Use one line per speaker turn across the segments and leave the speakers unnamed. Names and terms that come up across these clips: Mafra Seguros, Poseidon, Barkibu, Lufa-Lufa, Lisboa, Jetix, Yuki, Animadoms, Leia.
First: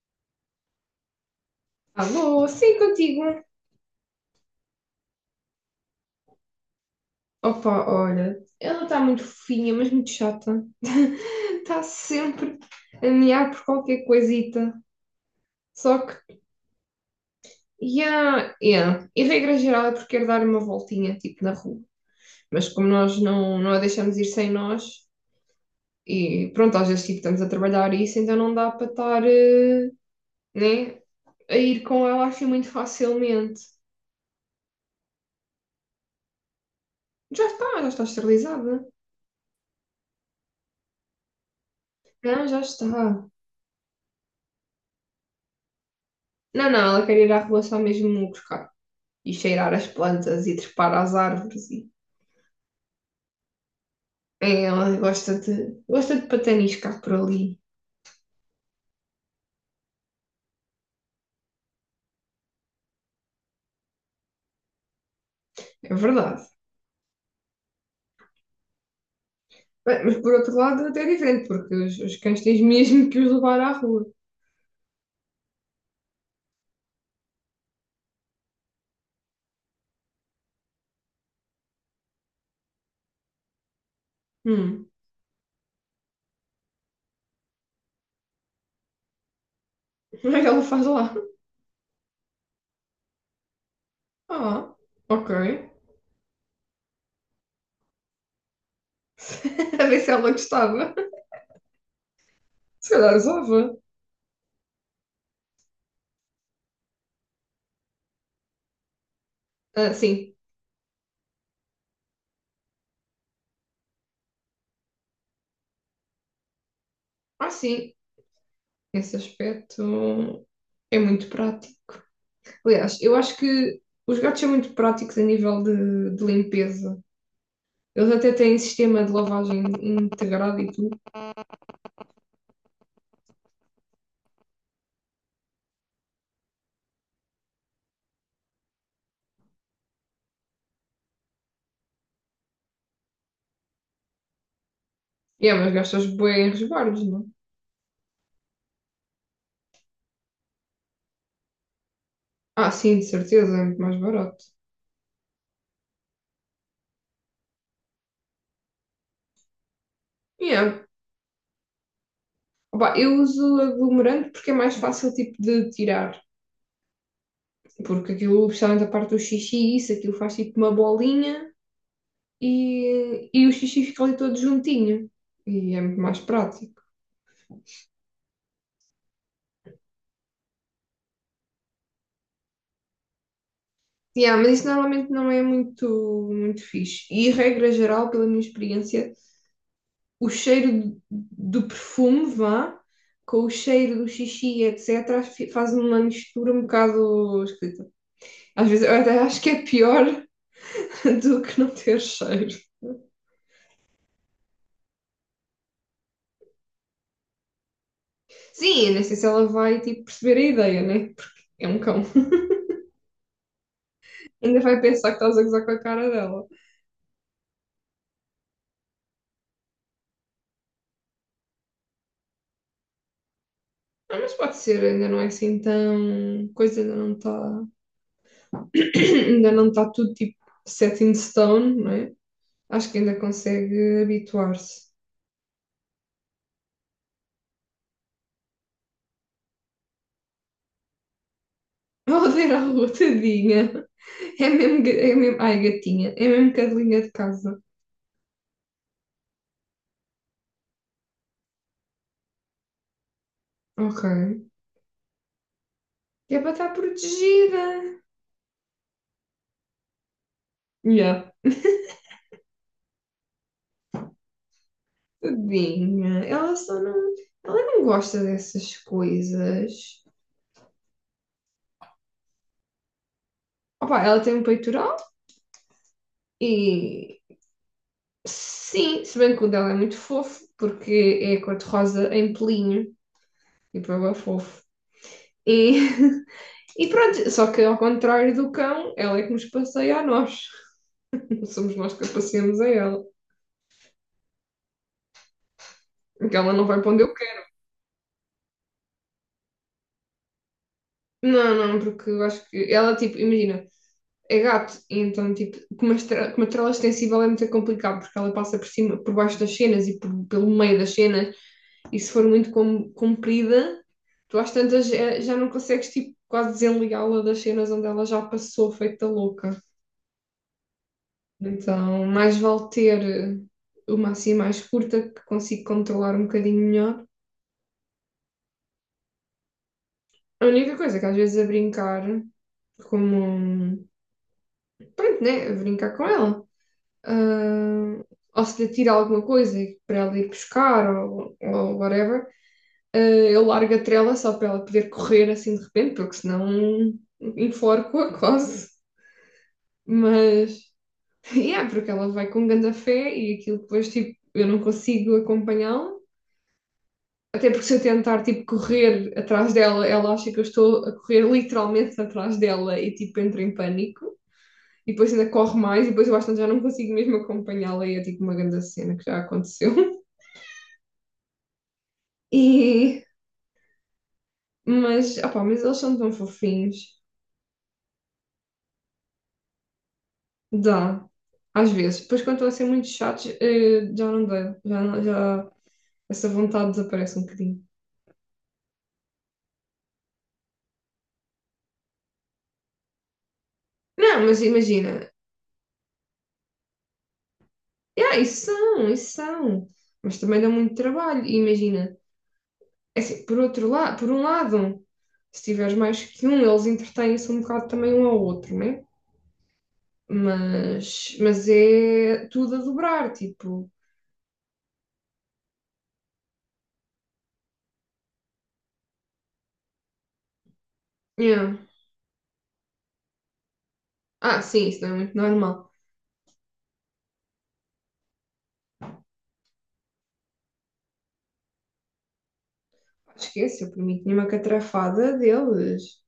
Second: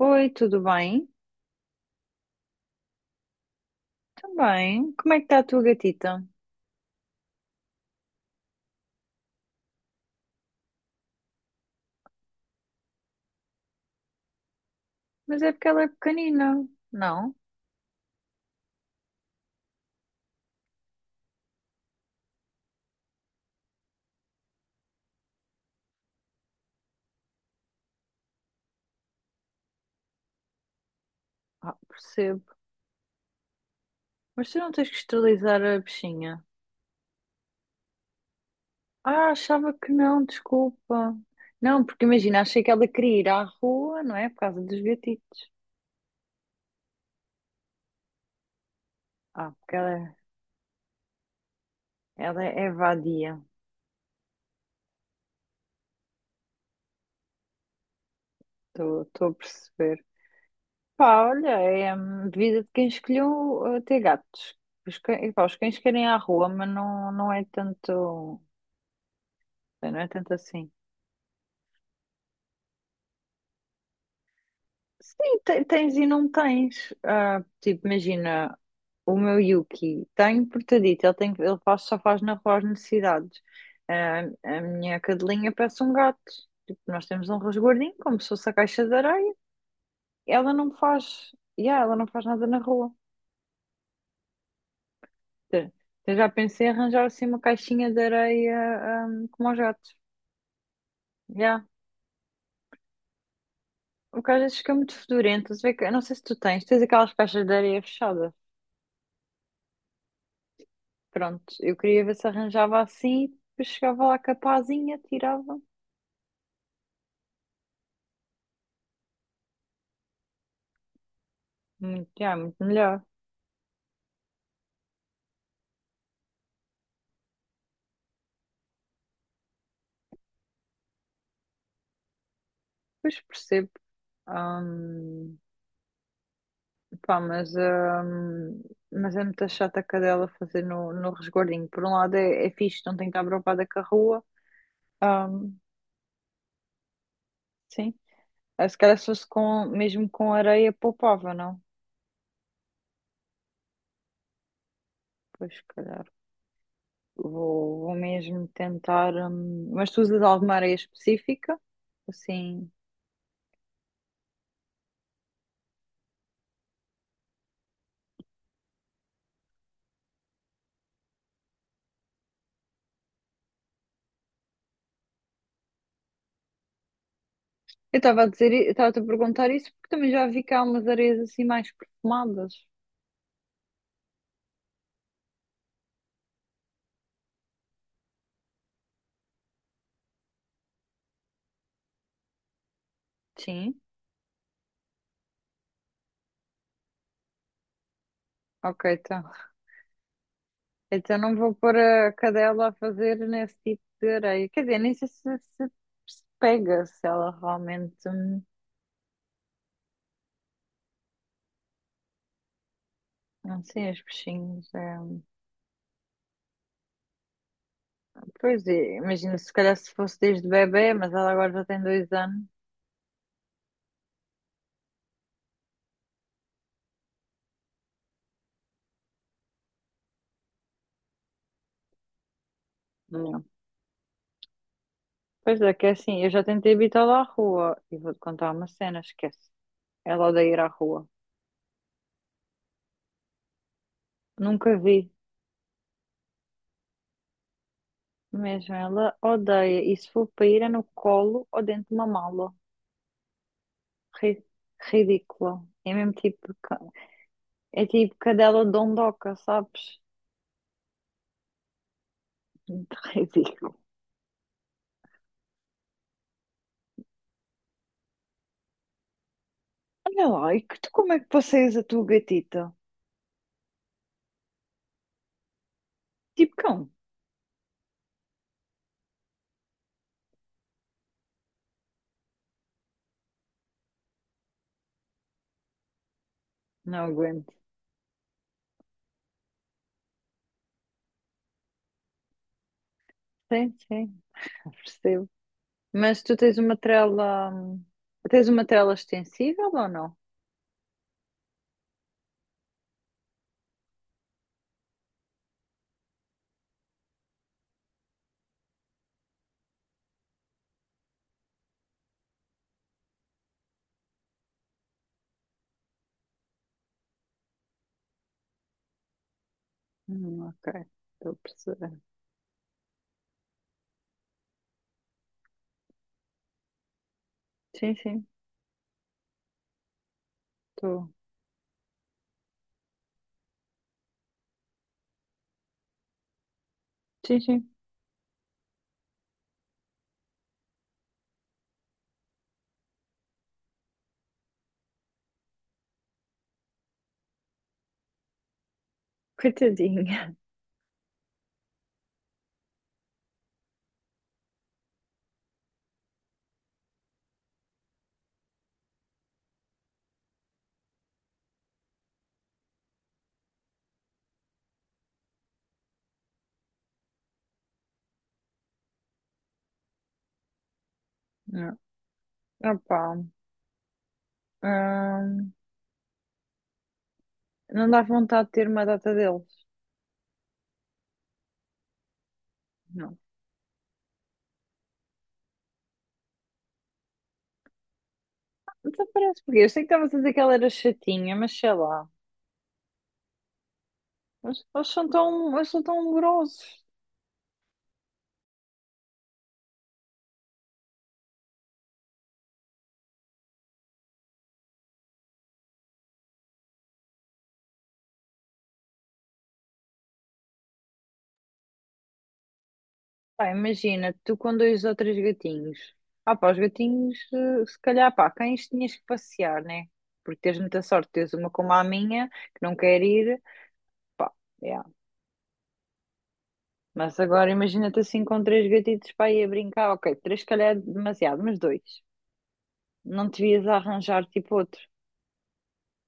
Oi, tudo bem?
Alô, sim, contigo.
Também. Como é que está a tua gatita?
Opa, olha, ela está muito fofinha, mas muito chata. Está sempre a mear por qualquer coisita.
Mas é porque ela é
Só que,
pequenina. Não?
yeah, yeah. E regra geral é porque quer dar uma voltinha, tipo, na rua. Mas como nós não a deixamos ir sem nós, e pronto, às vezes, tipo, estamos a trabalhar isso, então não dá para estar, né, a
Ah,
ir com ela
percebo.
assim muito facilmente.
Mas tu não tens que esterilizar a bichinha.
Já está, esterilizada.
Ah, achava que não, desculpa. Não, porque imagina,
Não, já
achei que
está.
ela queria ir
Não,
à rua, não é? Por causa dos gatitos.
não, ela quer ir à rua só mesmo buscar e
Ah,
cheirar
porque
as
ela,
plantas e trepar às árvores.
ela é vadia.
É, ela gosta de pataniscar por ali,
Estou a perceber. Pá, olha, é vida de quem escolheu ter gatos. E pá, os cães
é
querem ir à
verdade.
rua, mas não, não é tanto. Não
Bem,
é
mas
tanto
por outro
assim.
lado, até é diferente, porque os cães tens mesmo que os levar à rua.
Sim, tens e não tens. Ah, tipo, imagina, o meu Yuki tem portadito, ele, tem, ele faz, só faz na rua as necessidades. Ah, a
Hum,
minha cadelinha parece um gato. Tipo, nós temos um resguardinho, como se fosse a caixa de areia.
o que é que
Ela
ela
não
faz lá?
faz, yeah, ela não faz nada na rua.
Ah, ok.
Te- Eu já pensei em arranjar assim uma caixinha de areia, como aos
A
gatos.
ver se ela gostava.
Yeah.
Se calhar usava.
O que às vezes fica muito fedorento. Se vê que- Eu não sei se tu tens aquelas caixas de areia fechadas.
Ah, sim.
Pronto, eu queria ver se arranjava assim, depois chegava lá capazinha tirava.
Ah, sim. Esse aspecto é muito prático.
Muito, já, muito
Aliás,
melhor.
eu acho que os gatos são muito práticos a nível de limpeza. Eles até têm sistema de lavagem integrado e tudo.
Pois percebo. Ahm, Pá, mas é muito chata a cadela fazer no resguardinho. Por um lado é fixe, não tem que estar preocupada com a rua. Ahm,
Yeah, mas gastas bué em resguardos, não?
sim. Ah, se calhar se fosse com, mesmo com areia, poupava, não?
Ah, sim, de certeza, é muito mais barato.
Pois, se calhar. Vou mesmo tentar. Mas tu usas alguma areia
Yeah.
específica? Assim.
Opa, eu uso aglomerante porque é mais fácil tipo de tirar. Porque aquilo, especialmente a parte do xixi, isso, aquilo faz tipo uma bolinha e o xixi fica ali todo juntinho. E é muito mais prático.
Eu estava-te a perguntar isso porque também já vi que há umas areias assim mais perfumadas.
Yeah, mas isso normalmente não é muito, muito fixe. E regra geral, pela minha experiência, o cheiro do perfume, vá, com o
Sim.
cheiro do xixi, etc., faz uma mistura um bocado esquisita. Às
Ok,
vezes eu até
então.
acho que é pior
Então não
do
vou
que não
pôr
ter
a
cheiro.
cadela a fazer nesse tipo de areia. Quer dizer, nem sei se pega, se ela realmente.
Sim, eu sei se ela vai tipo perceber a ideia, né? Porque é um cão.
Não sei, os
Ainda
peixinhos.
vai pensar que estás a gozar com a cara dela.
Pois é, imagina se calhar se fosse desde bebê, mas ela agora já tem 2 anos.
Ah, mas pode ser, ainda não é assim tão. Coisa ainda não está. Ainda não está tudo tipo set in stone, não é? Acho que ainda
Não.
consegue habituar-se.
Pois é, que é assim, eu já tentei habitá-la à rua e vou-te contar uma cena, esquece. Ela odeia ir à rua.
Oh, a rua, tadinha. É
Nunca
mesmo,
vi.
é mesmo. Ai, gatinha. É mesmo cadelinha de casa.
Mesmo ela odeia. E se for para ir é no colo ou dentro de uma mala.
Ok.
Ri- Ridícula. É mesmo
Que é para
tipo.
estar
É
protegida.
tipo cadela dondoca, sabes?
Yeah.
Muito ridículo.
Tadinha. Ela só não. Ela não gosta dessas coisas.
Olha lá, e que tu como é que passeias a tua gatita?
Opa, ela tem um peitoral
Tipo cão.
e. Sim, se bem que o dela é muito fofo, porque é cor-de-rosa em pelinho. Tipo, é bué fofo. E, e
Não
pronto, só
aguento.
que ao contrário do cão, ela é que nos passeia a nós. Somos nós que a passeamos a ela.
Sim, sim, eu percebo. Mas tu
Porque ela
tens
não
uma
vai para onde eu quero.
trela. Tens uma trela extensível ou não?
Não, não, porque eu acho que ela, tipo, imagina, é gato, e então, tipo, com uma trela extensível é muito complicado, porque ela passa por cima, por baixo das cenas e pelo meio das cenas e se for muito comprida, tu às tantas já não consegues, tipo, quase desenligá-la das cenas onde ela já passou feita louca.
Ok, estou a perceber.
Então, mais vale ter uma assim mais curta, que consigo controlar um bocadinho melhor.
Sim, sim,
A única coisa que
estou.
às vezes a brincar, como, pronto, né, a brincar com ela.
Sim, sim.
ah, ou se lhe tira alguma coisa para ela ir buscar ou whatever, eu largo a trela só para ela poder correr assim de repente, porque senão enforco-a quase.
Coitadinha.
Mas, é, yeah, porque ela vai com grande fé e aquilo depois, tipo, eu não consigo acompanhá-la. Até porque se eu tentar, tipo, correr atrás dela, ela acha que eu estou a correr literalmente atrás dela e, tipo, entra em pânico. E depois ainda corre mais e depois eu acho que já não consigo mesmo acompanhá-la e é, tipo, uma grande cena que já aconteceu.
Não.
E,
Opa.
mas, opá, mas eles são tão fofinhos.
Não dá vontade de ter uma data deles.
Dá, às vezes. Depois, quando estão a ser muito
Não.
chatos, já não dá. Já, não- já essa vontade desaparece um bocadinho.
Então parece porque eu sei que estavas a dizer que ela era chatinha, mas sei lá.
Não, mas
Eles são
imagina.
tão, eles são tão grossos.
Yeah, isso são, isso são. Mas também dá muito trabalho. E imagina. É assim, por outro lado, por um lado, se tiveres mais que um, eles entretêm-se um bocado também um ao outro, né? Mas é tudo a dobrar,
Pá,
tipo.
imagina, tu com dois ou três gatinhos. Ah, pá, os gatinhos, se calhar, pá, cães tinhas que passear, né? Porque tens muita sorte, tens uma
Yeah.
como a minha, que não quer ir, pá,
Ah, sim, isso
yeah.
não é muito normal.
Mas agora imagina-te assim com três gatitos para ir a brincar, ok, três se calhar é demasiado, mas dois. Não te
Esquece,
vias
eu
a
para mim tinha
arranjar
uma
tipo outro.
catrafada deles.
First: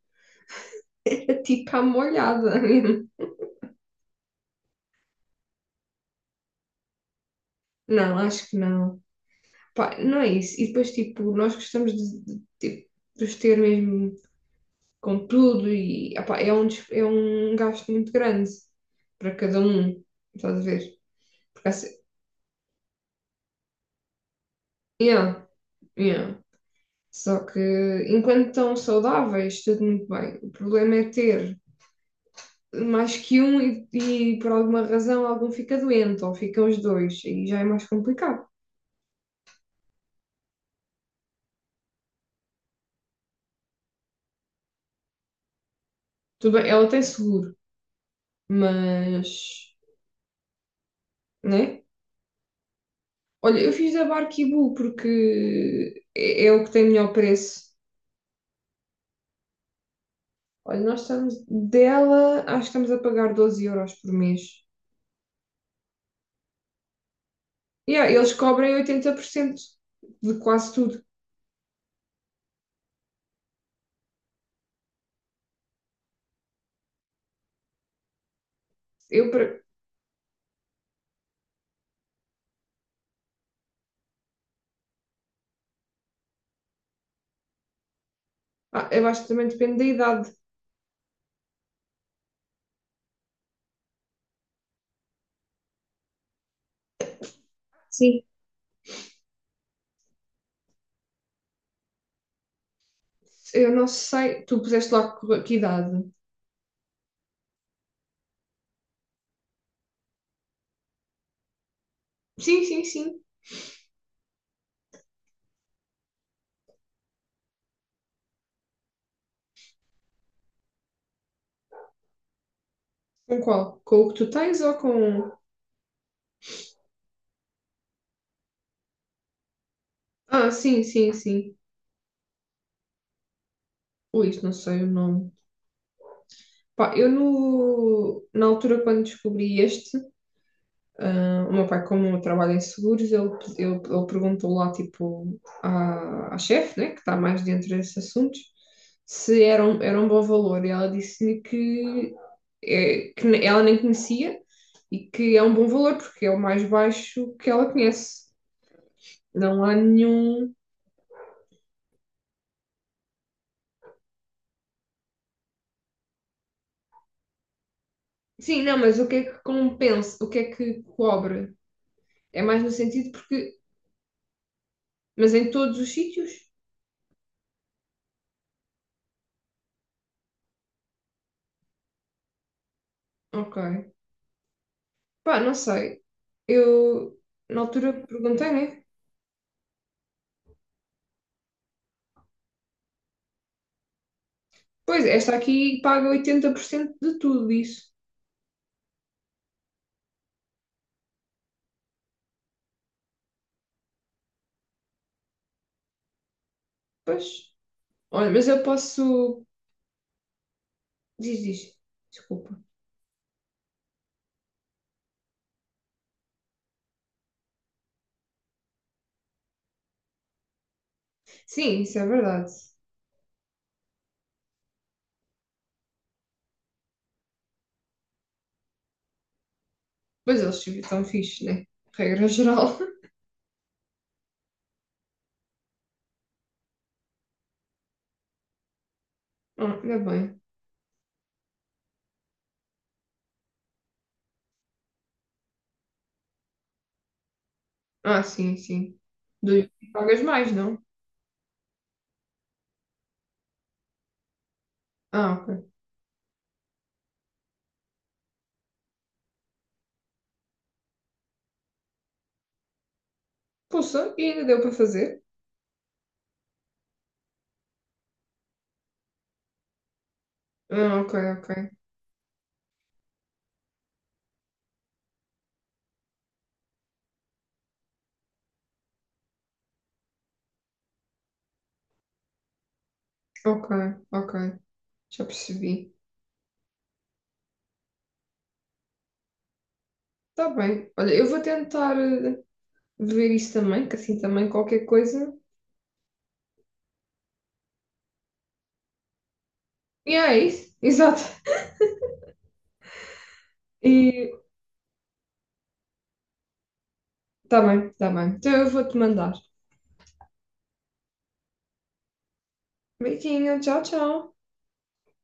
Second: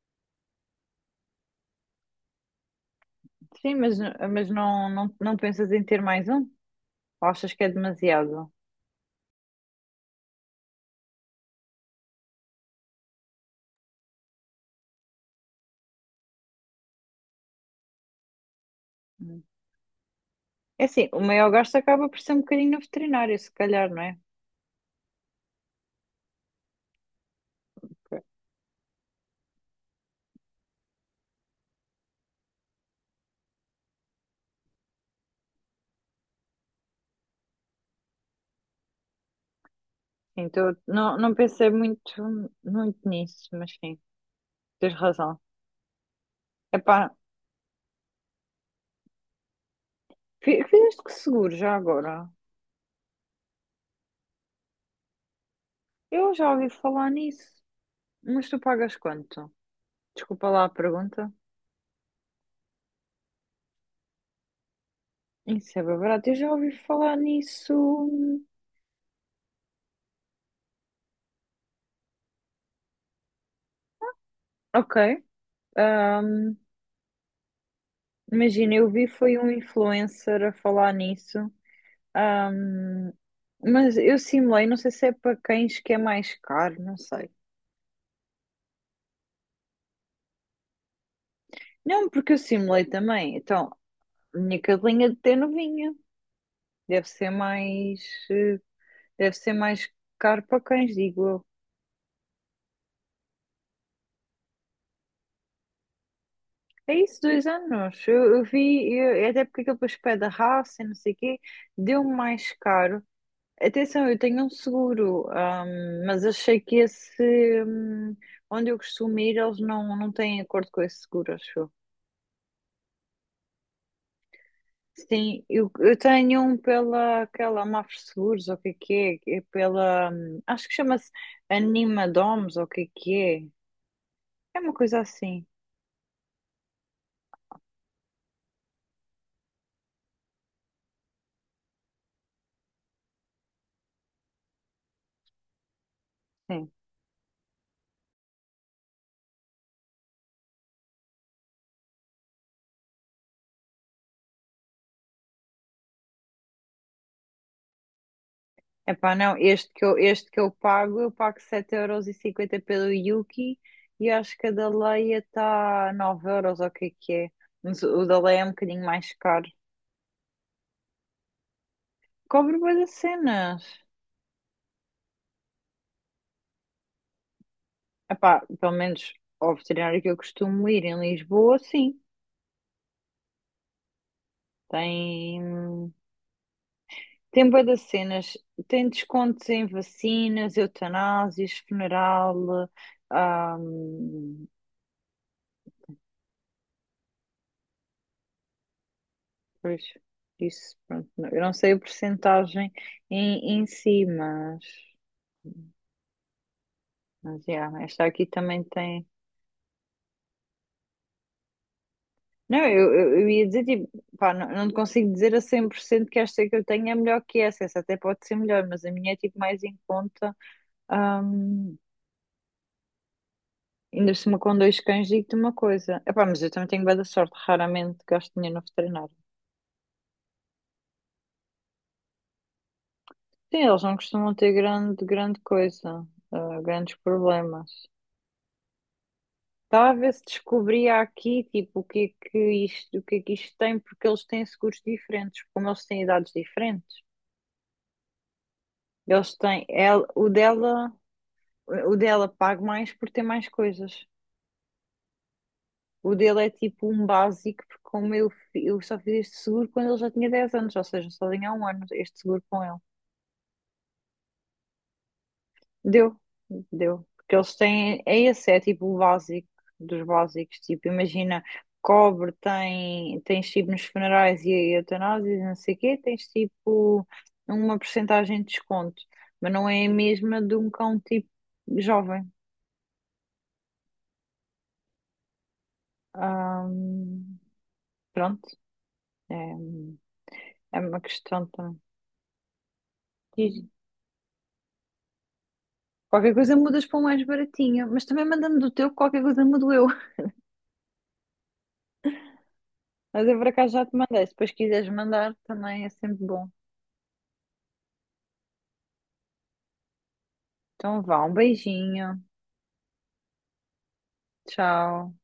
Era tipo à molhada mesmo.
Sim, mas não, não, não pensas em ter mais um? Ou achas que é
Não, acho
demasiado?
que não. Pá, não é isso. E depois, tipo, nós gostamos de, tipo, de os ter mesmo com tudo e ah pá, é um gasto muito grande para
Hum.
cada um. Estás a
É
ver?
assim, o maior
Porque
gasto
assim,
acaba por ser um bocadinho no veterinário, se calhar, não é?
yeah, yeah. Só que enquanto estão saudáveis, tudo muito bem. O problema é ter mais que um e por alguma razão algum fica doente ou ficam os dois, e já é mais complicado.
Então, não, não pensei muito, muito nisso, mas sim, tens razão.
Tudo bem, ela
Epá,
tem seguro, mas,
fizeste que seguro já
né?
agora?
Olha, eu fiz a Barkibu porque
Eu
é,
já
é o
ouvi
que tem
falar
melhor
nisso,
preço.
mas tu pagas quanto? Desculpa lá a
Olha, nós
pergunta.
estamos dela, acho que estamos a pagar 12 euros por mês.
Isso é bem barato, eu já ouvi falar
Yeah, eles
nisso.
cobrem 80% de quase tudo.
Ok, ahm, imagina, eu vi
Eu,
foi um
para-
influencer a falar nisso. Ahm, mas eu simulei, não sei se é para cães que é mais caro, não sei.
eu acho que também depende da idade.
Não, porque eu simulei também. Então, a minha cadelinha de ter novinha. Deve ser mais,
Sim.
eh, deve ser mais caro para cães, digo eu.
Eu não sei, tu puseste lá que idade?
É isso, 2 anos. É até porque aquele depois pede a raça e não sei o quê, deu mais
Sim, sim,
caro.
sim.
Atenção, eu tenho um seguro, mas achei que esse, onde eu costumo ir, eles não, não têm acordo com esse seguro, acho eu.
Com qual? Com o que tu tens ou com.
Sim, eu tenho um pela aquela Mafra Seguros, ou o que é, é pela,
Ah,
acho que
sim,
chama-se
sim, sim.
Animadoms ou o que é,
Ui, isso não
é uma
sei o
coisa
nome.
assim,
Pá, eu no... na altura quando descobri este, o meu pai, como trabalha em seguros, ele perguntou lá, tipo, à
sim.
chefe, né, que está mais dentro desses assuntos, se era um bom valor. E ela disse-me que ela nem conhecia e que é um bom valor, porque é o mais baixo que ela conhece.
Epá, não,
Não há
este que
nenhum.
eu pago 7,50 € pelo Yuki e acho que a da Leia está 9 € ou o que é, mas o da Leia é um
Sim, não,
bocadinho
mas o
mais
que é que
caro.
compensa? O que é que cobre? É
Cobre
mais no
bué das
sentido porque.
cenas.
Mas em todos os sítios?
Epá, pelo menos ao veterinário que eu costumo ir em Lisboa, sim,
Ok. Pá, não
tem.
sei. Eu,
Tem
na
bué das
altura,
cenas,
perguntei, né?
tem descontos em vacinas, eutanásias, funeral, ahm,
Pois, esta aqui paga 80% de tudo isso.
pois, isso, pronto, eu não sei a percentagem em si, mas,
Pois.
yeah, esta aqui
Olha, mas eu
também tem,
posso. Diz, diz. Desculpa.
não, eu ia dizer, tipo, pá, não, não te consigo dizer a 100% que esta que eu tenho é melhor que essa até pode ser melhor, mas a minha é, tipo, mais em conta, ahm,
Sim, isso é verdade.
ainda se uma com dois cães, digo-te uma coisa. Epá, mas eu também tenho bué da sorte, raramente gasto dinheiro no veterinário.
Pois eles estão fixes, né? Regra geral.
Sim, eles não costumam ter grande, grande coisa, grandes problemas.
Ah,
Estava a
ainda
ver se
bem.
descobria aqui, tipo, o que é que isto, o que é que isto tem, porque eles têm seguros diferentes, como eles têm idades diferentes.
Ah, sim, sim.
Eles têm,
Do
ela,
pagas mais, não?
o dela paga mais por ter mais coisas.
Ah, ok.
O dele é tipo um básico, porque como eu só fiz este seguro quando ele já tinha 10 anos, ou seja, só tinha há um ano este seguro com ele.
Poxa, e ainda deu para fazer?
Deu, deu. Porque eles têm, é esse, é tipo o básico dos básicos. Tipo,
Ah, ok,
imagina,
ok.
tens tipo nos funerais e eutanásias, e não sei o quê, tens tipo uma porcentagem de desconto, mas não é a mesma de um cão tipo jovem.
Ok, ok, já percebi.
Ahm, Pronto, é,
Está
é
bem.
uma
Olha, eu vou
questão também.
tentar ver isso
Diz.
também, que assim também qualquer coisa.
Qualquer coisa mudas para um mais baratinho, mas também mandando do teu, qualquer coisa mudo eu.
E é isso, exato.
Mas eu por acaso já te mandei, se
E
depois quiseres mandar também é sempre bom.
está bem, está bem. Então eu vou-te mandar.
Então vá, um beijinho.
Beijinho, tchau, tchau.
Tchau.